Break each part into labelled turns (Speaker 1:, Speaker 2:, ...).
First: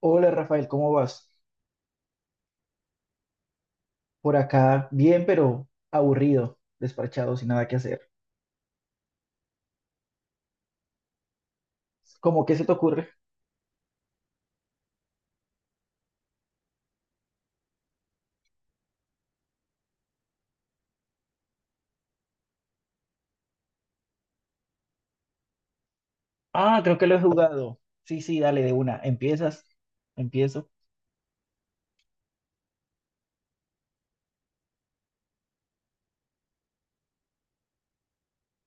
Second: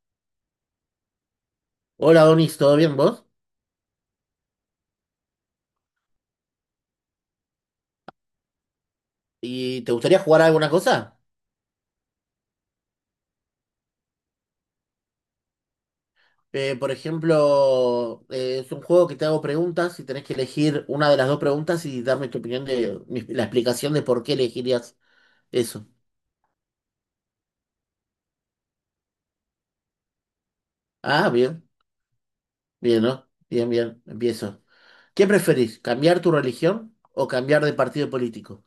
Speaker 1: Hola Rafael, ¿cómo vas?
Speaker 2: Hola Donis, ¿todo bien vos?
Speaker 1: Por acá, bien, pero aburrido, despachado, sin nada que hacer.
Speaker 2: ¿Y te gustaría jugar a alguna cosa?
Speaker 1: ¿Cómo que se te ocurre?
Speaker 2: Por ejemplo, es un juego que te hago preguntas y tenés que elegir una de las dos preguntas y darme tu opinión de la explicación de por qué elegirías eso.
Speaker 1: Ah, creo que lo he jugado. Sí, sí, dale de una. Empiezas, empiezo.
Speaker 2: Ah, bien, bien, ¿no? Bien, bien, empiezo. ¿Qué preferís? ¿Cambiar tu religión o cambiar de partido político?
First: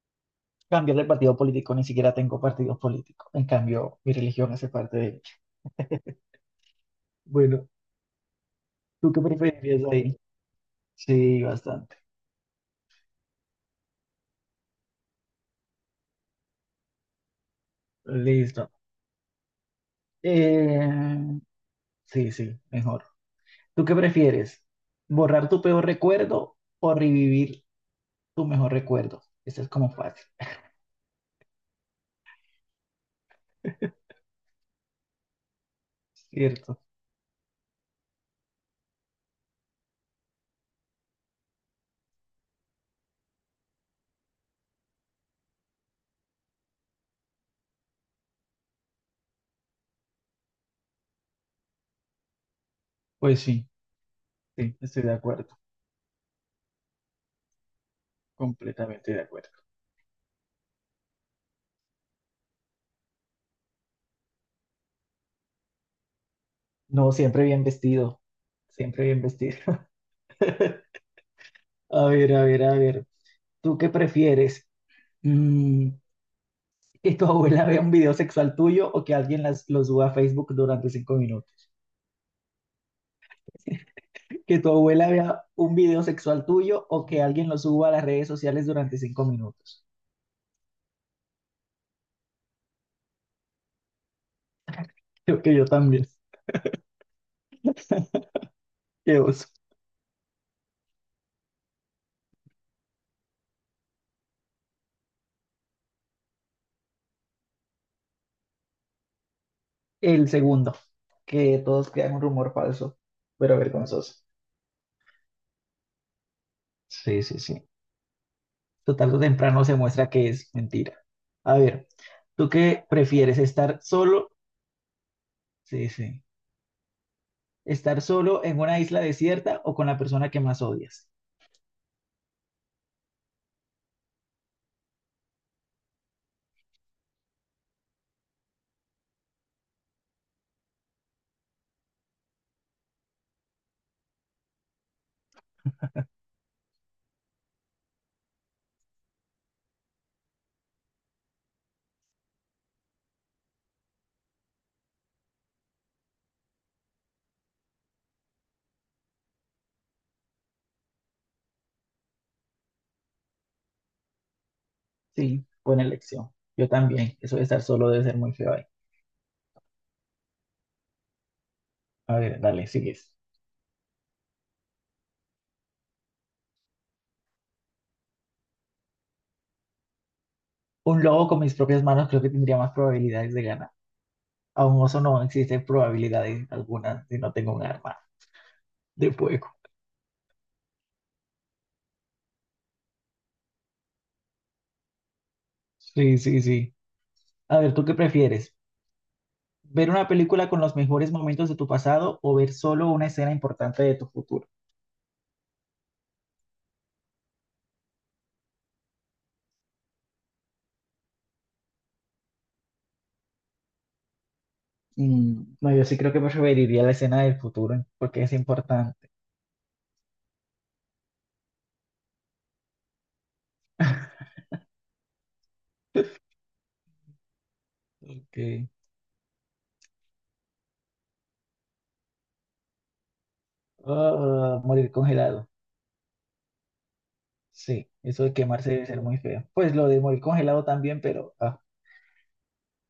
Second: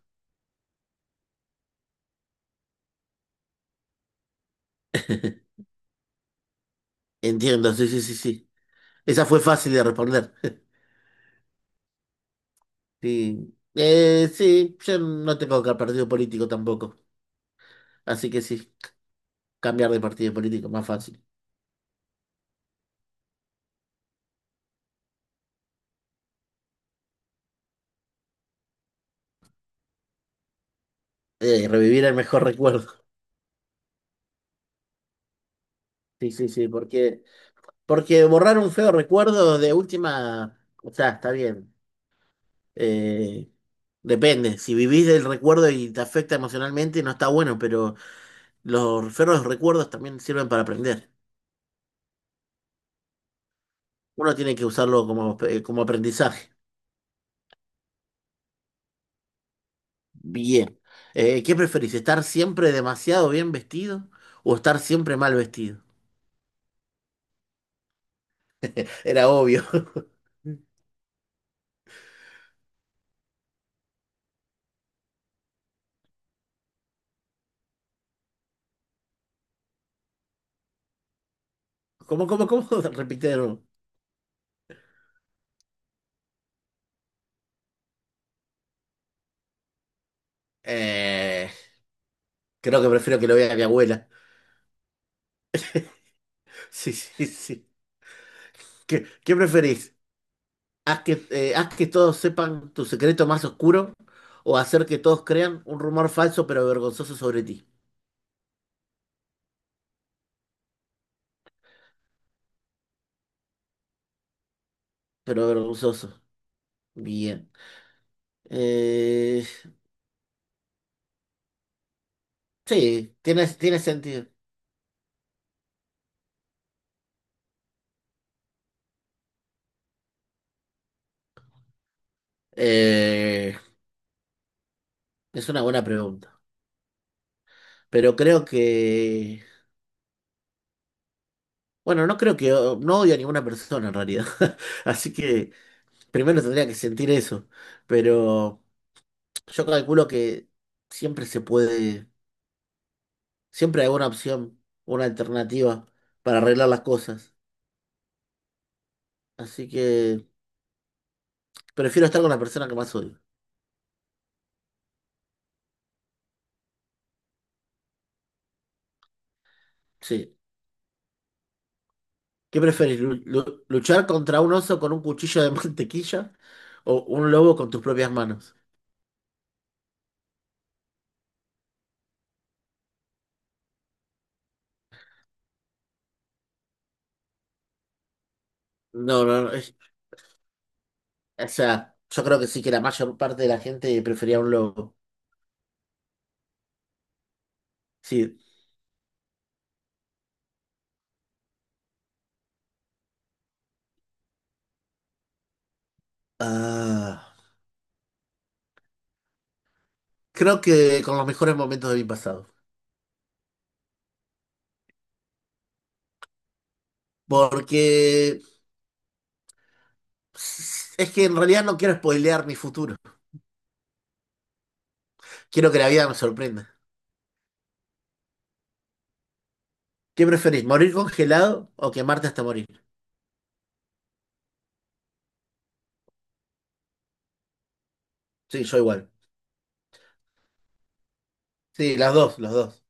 Speaker 1: Cambiar de partido político, ni siquiera tengo partido político. En cambio, mi religión hace parte de ella. Bueno,
Speaker 2: Entiendo, sí, sí, sí, sí.
Speaker 1: ¿tú qué
Speaker 2: Esa fue fácil
Speaker 1: preferirías
Speaker 2: de
Speaker 1: ahí?
Speaker 2: responder.
Speaker 1: Sí, bastante.
Speaker 2: Sí, sí, yo no tengo que partido político tampoco, así que
Speaker 1: Listo.
Speaker 2: sí, cambiar de partido político, más
Speaker 1: Eh,
Speaker 2: fácil.
Speaker 1: sí, sí, mejor. ¿Tú qué prefieres? ¿Borrar tu peor recuerdo o revivir tu mejor recuerdo? Eso es como fácil,
Speaker 2: Revivir el mejor recuerdo. Sí, sí, sí,
Speaker 1: ¿cierto?
Speaker 2: porque, porque borrar un feo recuerdo de última, o sea, está bien. Eh, Depende, si vivís del recuerdo y te afecta emocionalmente, no está bueno, pero los feos recuerdos también sirven para aprender.
Speaker 1: Pues sí,
Speaker 2: Uno tiene que
Speaker 1: sí, estoy
Speaker 2: usarlo
Speaker 1: de
Speaker 2: como,
Speaker 1: acuerdo,
Speaker 2: como aprendizaje.
Speaker 1: completamente de acuerdo.
Speaker 2: Bien. ¿Qué preferís? ¿Estar siempre demasiado bien vestido o estar siempre mal vestido?
Speaker 1: No, siempre bien vestido, siempre bien
Speaker 2: Era
Speaker 1: vestido.
Speaker 2: obvio.
Speaker 1: A ver, a ver, a ver, ¿tú qué prefieres? Mm, ¿que tu abuela vea un video sexual tuyo o que alguien lo suba a Facebook durante 5 minutos?
Speaker 2: ¿Cómo, cómo, cómo? Repite de nuevo.
Speaker 1: ¿Que tu abuela vea un video sexual tuyo o que alguien lo suba a las redes sociales durante 5 minutos?
Speaker 2: Eh, Creo que prefiero que lo vea mi abuela.
Speaker 1: Creo que yo también.
Speaker 2: Sí, sí, sí. ¿Qué,
Speaker 1: Qué
Speaker 2: qué
Speaker 1: oso.
Speaker 2: preferís? ¿ Haz que todos sepan tu secreto más oscuro o hacer que todos crean un rumor falso pero vergonzoso sobre ti?
Speaker 1: El segundo, que todos crean un rumor falso, pero vergonzoso.
Speaker 2: Pero vergonzoso.
Speaker 1: Sí, sí,
Speaker 2: Bien.
Speaker 1: sí. Total tarde o
Speaker 2: Eh,
Speaker 1: temprano se muestra que es mentira. A ver, ¿tú qué
Speaker 2: sí,
Speaker 1: prefieres?
Speaker 2: tiene,
Speaker 1: ¿Estar
Speaker 2: tiene sentido.
Speaker 1: solo? Sí, sí. ¿Estar solo en una isla desierta o con la persona que más odias?
Speaker 2: Eh, es una buena pregunta. Pero creo que... Bueno, no creo que... No odio a ninguna persona en realidad. Así que primero tendría que sentir eso. Pero yo calculo que siempre se puede. Siempre hay una opción, una alternativa para arreglar las cosas. Así que prefiero estar con la persona que más odio.
Speaker 1: Sí, buena elección. Yo también. Eso de estar solo debe ser muy feo ahí.
Speaker 2: Sí.
Speaker 1: A ver,
Speaker 2: ¿Qué
Speaker 1: dale,
Speaker 2: preferís?
Speaker 1: sigues.
Speaker 2: ¿Luchar contra un oso con un cuchillo de mantequilla o un lobo con tus propias manos?
Speaker 1: Un lobo con mis propias manos creo que tendría más probabilidades de ganar. A un oso no existen probabilidades algunas si no tengo un arma de
Speaker 2: No, no,
Speaker 1: fuego.
Speaker 2: no. es- O sea, yo creo que sí que la mayor parte de la gente prefería un lobo.
Speaker 1: Sí, sí, sí. A ver, ¿tú qué
Speaker 2: Sí.
Speaker 1: prefieres? Ver una película con los mejores momentos de tu pasado o ver solo una escena importante de tu futuro.
Speaker 2: Ah, creo que con los mejores momentos de mi pasado.
Speaker 1: Mm, no, yo sí creo que preferiría la escena del
Speaker 2: Porque
Speaker 1: futuro porque es importante.
Speaker 2: es que en realidad no quiero spoilear mi futuro. Quiero que la vida me sorprenda.
Speaker 1: Que,
Speaker 2: ¿Qué preferís, morir congelado o quemarte hasta morir?
Speaker 1: ah, morir congelado. Sí, eso de
Speaker 2: Sí,
Speaker 1: quemarse
Speaker 2: yo
Speaker 1: debe ser
Speaker 2: igual.
Speaker 1: muy feo. Pues lo de morir congelado también, pero ah,
Speaker 2: Sí, las dos, las dos.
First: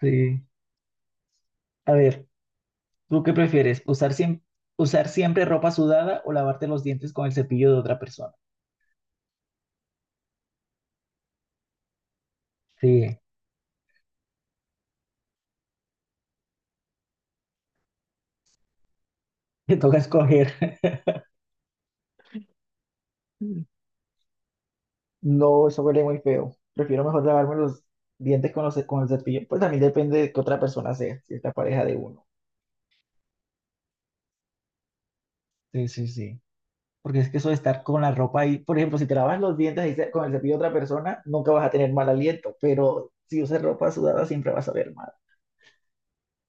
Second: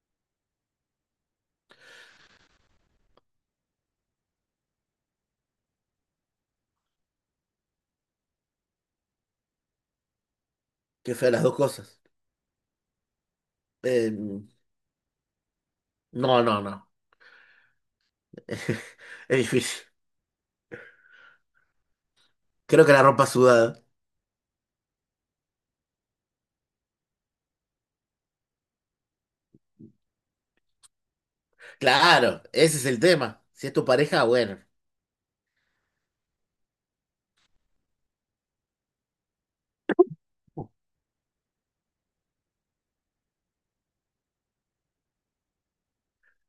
Speaker 1: sí. A ver, ¿tú qué prefieres? ¿ Usar siempre ropa sudada o lavarte los dientes con el cepillo de otra persona?
Speaker 2: Qué fea las dos cosas.
Speaker 1: Sí,
Speaker 2: Eh, no, no, no. Es
Speaker 1: te
Speaker 2: difícil.
Speaker 1: toca escoger.
Speaker 2: Creo que la ropa sudada.
Speaker 1: No, eso huele muy feo. Prefiero mejor lavarme los dientes con, los, con el cepillo. Pues también depende de que otra persona sea, si es la pareja de uno.
Speaker 2: Claro, ese es el tema. Si es tu pareja, bueno.
Speaker 1: Sí, sí, sí. Porque es que eso de estar con la ropa ahí, por ejemplo, si te lavas los dientes ahí con el cepillo de otra persona, nunca vas a tener mal aliento, pero si usas ropa sudada siempre vas a ver mal.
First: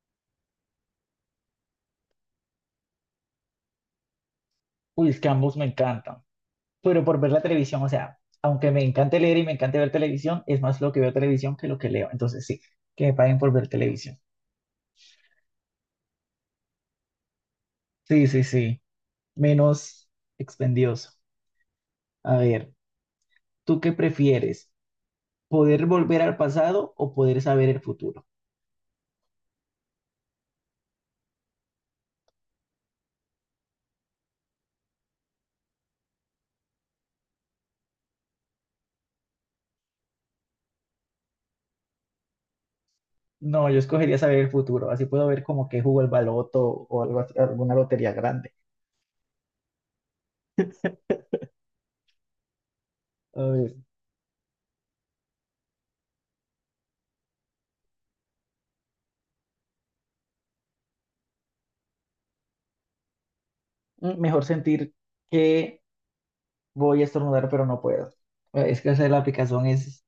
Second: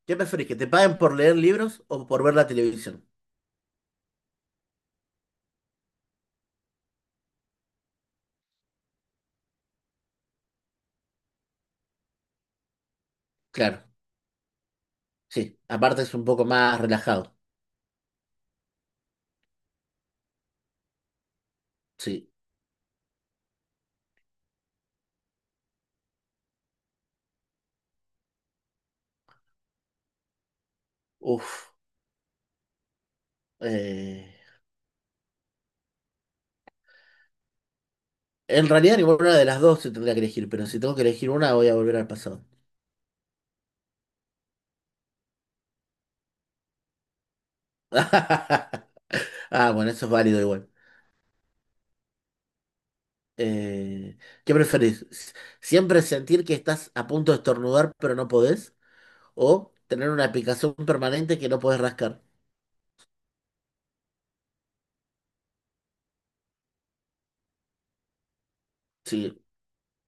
Speaker 2: ¿Qué preferís, que te paguen por leer libros o por ver la televisión?
Speaker 1: Uy, es que ambos me encantan. Pero por ver la televisión, o sea, aunque me encante leer y me encante ver televisión, es más lo que veo televisión que lo que leo. Entonces sí, que me paguen por ver
Speaker 2: Claro,
Speaker 1: televisión.
Speaker 2: sí. Aparte es un poco más relajado.
Speaker 1: Sí, sí, sí. Menos expendioso.
Speaker 2: Sí.
Speaker 1: A ver. ¿Tú qué prefieres? ¿Poder volver al pasado o poder saber el futuro?
Speaker 2: Uf. Eh, En realidad ninguna de las dos se tendría que elegir, pero si tengo que elegir una, voy a volver al pasado.
Speaker 1: No, yo escogería saber el futuro, así puedo ver como que jugó el baloto o alguna lotería grande.
Speaker 2: Ah, bueno, eso es válido igual.
Speaker 1: A
Speaker 2: Eh, ¿Qué preferís? ¿Siempre sentir que estás a punto de estornudar pero no podés? ¿O tener una picazón permanente que no podés rascar?
Speaker 1: mm, mejor sentir que voy a estornudar, pero no puedo. Es que hacer la
Speaker 2: Sí,
Speaker 1: aplicación es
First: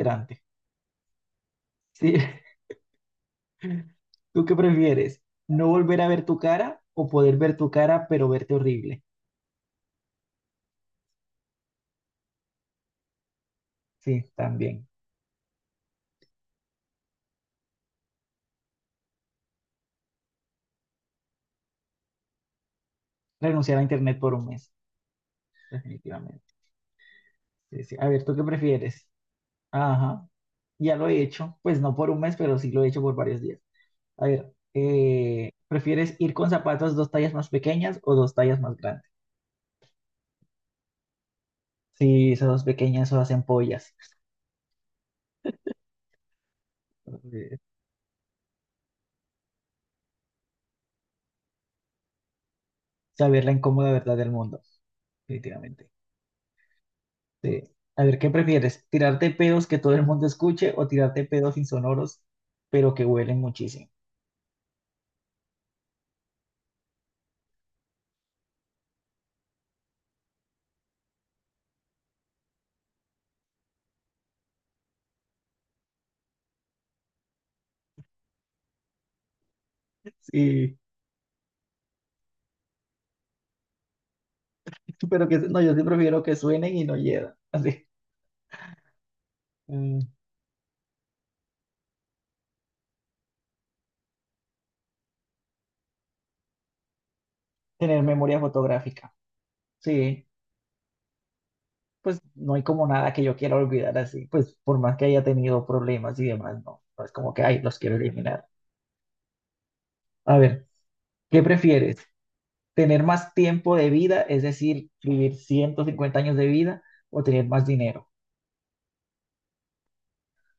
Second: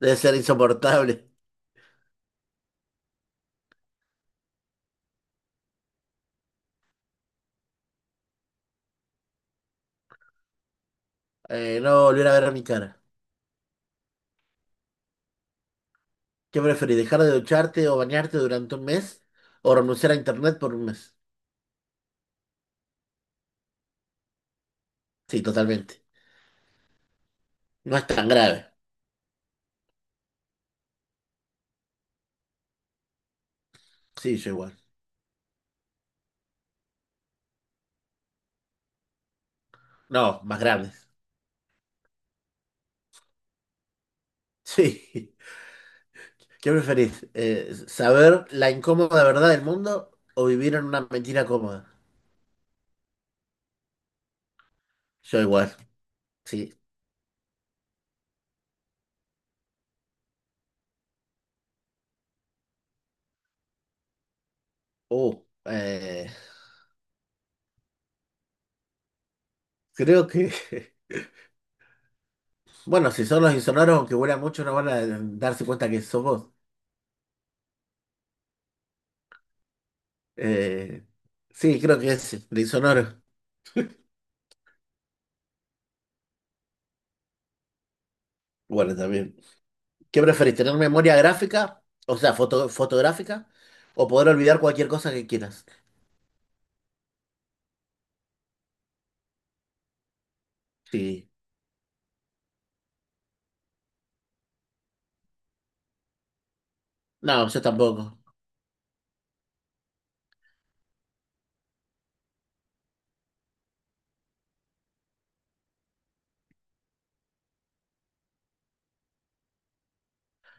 Speaker 2: debe ser insoportable.
Speaker 1: Sí, ¿tú qué prefieres? ¿No volver a ver tu cara o poder ver tu cara, pero verte horrible?
Speaker 2: No volver a ver a mi cara.
Speaker 1: Sí, también.
Speaker 2: ¿Qué preferís? ¿Dejar de ducharte o bañarte durante un mes? ¿O renunciar a internet por un mes?
Speaker 1: Renunciar a internet por un mes,
Speaker 2: Sí, totalmente.
Speaker 1: definitivamente. Sí, sí.
Speaker 2: No es
Speaker 1: A ver,
Speaker 2: tan
Speaker 1: ¿tú qué
Speaker 2: grave.
Speaker 1: prefieres? Ajá, ya lo he hecho, pues no por un mes, pero sí lo he hecho por varios días. A
Speaker 2: Sí, yo
Speaker 1: ver,
Speaker 2: igual.
Speaker 1: ¿prefieres ir con zapatos dos tallas más pequeñas o dos tallas más grandes?
Speaker 2: No, más graves.
Speaker 1: Sí, esas dos pequeñas son hacen pollas.
Speaker 2: Sí. ¿Qué preferís?
Speaker 1: Eh,
Speaker 2: ¿Saber la incómoda verdad del mundo o vivir en una mentira cómoda?
Speaker 1: Saber la incómoda verdad del mundo,
Speaker 2: Yo igual.
Speaker 1: definitivamente.
Speaker 2: Sí.
Speaker 1: Sí. A ver, ¿qué prefieres? ¿Tirarte pedos que todo el mundo escuche o tirarte pedos insonoros, pero que huelen muchísimo?
Speaker 2: Uh, eh, Creo que, bueno, si son los insonoros, aunque huelan mucho, no van a darse cuenta que sos vos.
Speaker 1: Sí,
Speaker 2: Eh, sí, creo que es el insonoro.
Speaker 1: pero que no, yo sí prefiero que suenen y no hieran. Así.
Speaker 2: Bueno, también.
Speaker 1: Mm,
Speaker 2: ¿Qué preferís, tener memoria gráfica, o sea, fotográfica, o poder olvidar cualquier cosa que quieras?
Speaker 1: tener memoria fotográfica. Sí.
Speaker 2: Sí.
Speaker 1: Pues no hay como nada que yo quiera olvidar así, pues por más que haya tenido problemas y demás, no, no es como que,
Speaker 2: No,
Speaker 1: ay,
Speaker 2: yo
Speaker 1: los quiero
Speaker 2: tampoco.
Speaker 1: eliminar. A ver, ¿qué prefieres? ¿Tener más tiempo de vida, es decir, vivir 150 años de vida o tener más dinero?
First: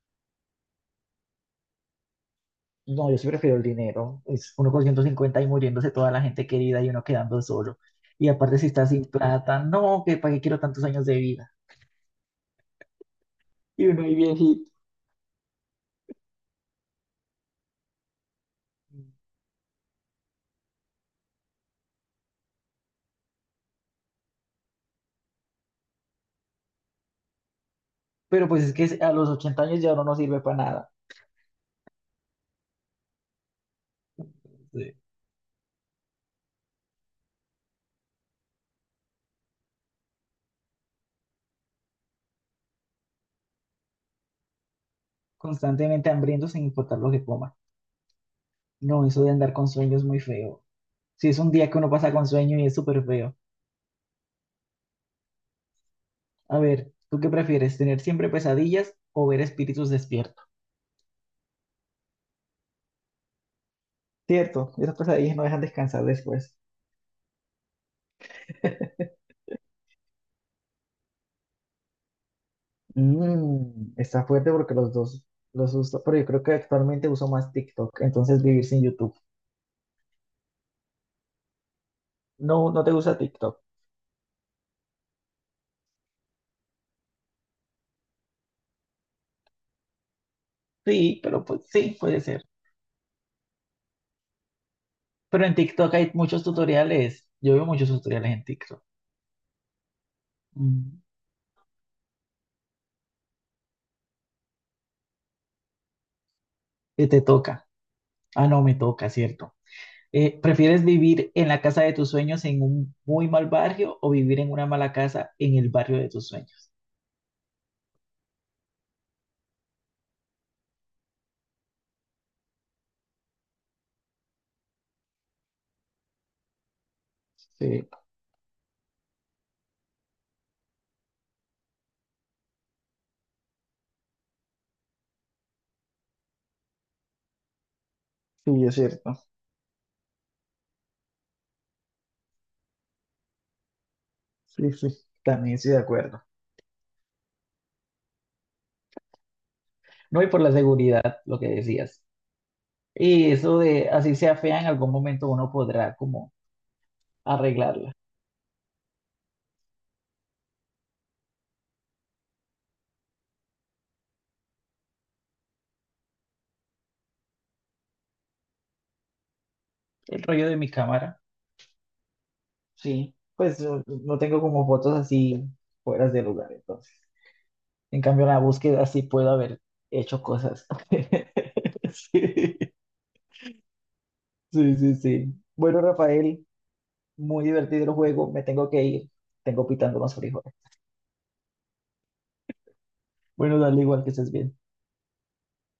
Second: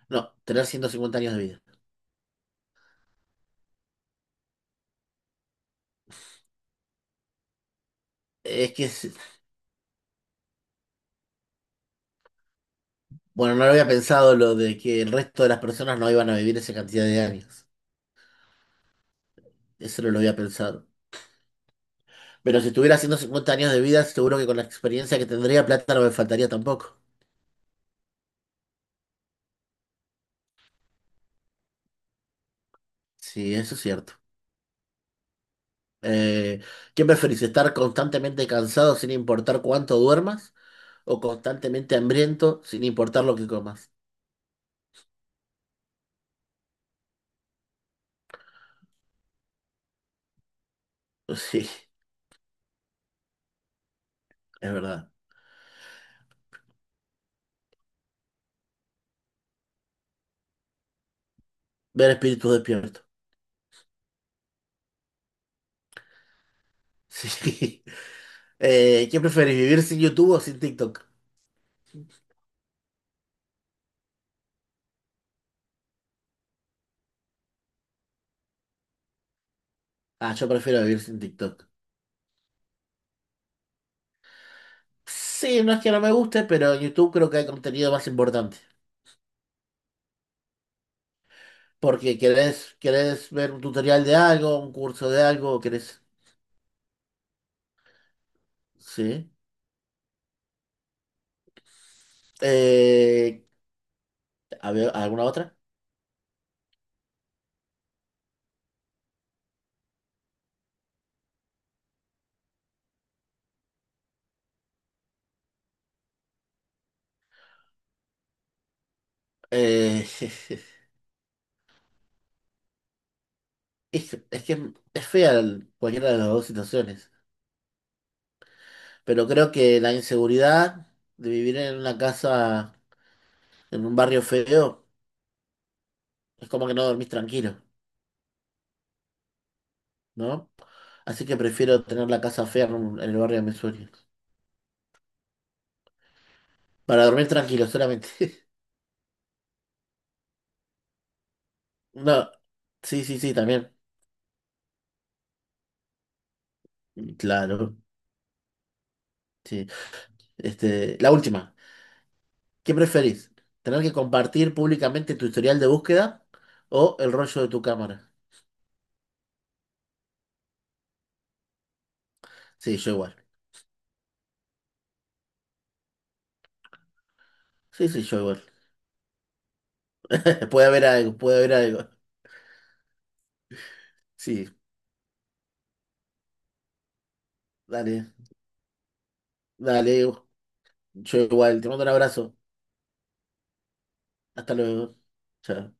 Speaker 2: No, tener 150 años de vida.
Speaker 1: No, yo sí prefiero el dinero, es uno con 150 y muriéndose toda la gente querida y uno quedando solo. Y aparte si
Speaker 2: Es que,
Speaker 1: estás sin
Speaker 2: es-
Speaker 1: plata, no, que para qué quiero tantos años de vida.
Speaker 2: bueno, no lo
Speaker 1: Y
Speaker 2: había
Speaker 1: uno ahí
Speaker 2: pensado lo
Speaker 1: viejito.
Speaker 2: de que el resto de las personas no iban a vivir esa cantidad de años. Eso no lo había pensado. Pero si tuviera 150 años de vida, seguro que con la experiencia que tendría, plata no me faltaría tampoco.
Speaker 1: Pero pues es que a los 80 años ya uno no sirve para nada.
Speaker 2: Sí, eso es cierto.
Speaker 1: Sí.
Speaker 2: Eh, ¿Qué preferís? ¿Estar constantemente cansado sin importar cuánto duermas? ¿O constantemente hambriento sin importar lo que comas?
Speaker 1: Constantemente hambriento sin importar lo que coma. No, eso de andar con sueño es muy feo. Si es un día
Speaker 2: Sí,
Speaker 1: que uno pasa con sueño y es súper feo.
Speaker 2: es verdad.
Speaker 1: A ver, ¿tú qué prefieres? ¿Tener siempre pesadillas o ver espíritus despiertos?
Speaker 2: Ver espíritus despierto.
Speaker 1: Cierto, esas pesadillas no dejan descansar después.
Speaker 2: Sí. ¿Qué preferís? ¿Vivir sin YouTube o sin TikTok?
Speaker 1: Mm, está fuerte porque los dos los uso, pero yo creo que actualmente uso más TikTok, entonces vivir sin YouTube.
Speaker 2: Ah, yo prefiero vivir sin TikTok.
Speaker 1: No, no te gusta TikTok.
Speaker 2: Sí, no es que no me guste, pero en YouTube creo que hay contenido más importante.
Speaker 1: Sí, pero pues sí,
Speaker 2: Porque
Speaker 1: puede ser.
Speaker 2: querés, querés ver un tutorial de algo, un curso de
Speaker 1: Pero en
Speaker 2: algo,
Speaker 1: TikTok
Speaker 2: querés...
Speaker 1: hay muchos tutoriales. Yo veo muchos tutoriales en TikTok.
Speaker 2: Sí.
Speaker 1: Mm,
Speaker 2: Eh, a ver, ¿alguna otra?
Speaker 1: que te toca. Ah, no, me toca, ¿cierto? ¿Prefieres vivir en la casa de tus sueños en un muy mal barrio o vivir en una mala casa en el barrio de tus sueños?
Speaker 2: Eh, es que es fea cualquiera de las dos situaciones,
Speaker 1: Sí,
Speaker 2: pero creo que la inseguridad de vivir en una casa, en un barrio feo, es como que no dormís tranquilo,
Speaker 1: sí, es cierto.
Speaker 2: ¿no? Así que prefiero tener la casa fea en, en el barrio de mis sueños,
Speaker 1: Sí, sí, también estoy de acuerdo.
Speaker 2: para dormir tranquilo solamente.
Speaker 1: No, y por la seguridad, lo que decías.
Speaker 2: No, sí, sí,
Speaker 1: Y
Speaker 2: sí,
Speaker 1: eso
Speaker 2: también.
Speaker 1: de así sea fea, en algún momento uno podrá como
Speaker 2: Claro,
Speaker 1: arreglarla.
Speaker 2: sí. Este, la última. ¿Qué preferís? ¿Tener que compartir públicamente tu historial de búsqueda o el rollo de tu cámara?
Speaker 1: El rollo de mi cámara.
Speaker 2: Sí, yo
Speaker 1: Sí.
Speaker 2: igual.
Speaker 1: Pues yo no tengo como fotos así fuera de lugar, entonces.
Speaker 2: Sí,
Speaker 1: En
Speaker 2: sí, yo
Speaker 1: cambio, en la
Speaker 2: igual.
Speaker 1: búsqueda sí puedo haber hecho cosas.
Speaker 2: Puede haber algo, puede haber algo.
Speaker 1: Sí.
Speaker 2: Sí,
Speaker 1: Sí, sí, sí. Bueno, Rafael, muy divertido el
Speaker 2: dale,
Speaker 1: juego. Me tengo que ir. Tengo pitando
Speaker 2: dale.
Speaker 1: más frijoles.
Speaker 2: Yo igual. Te mando un abrazo.
Speaker 1: Bueno, dale igual que estés
Speaker 2: Hasta
Speaker 1: bien.
Speaker 2: luego. Chao.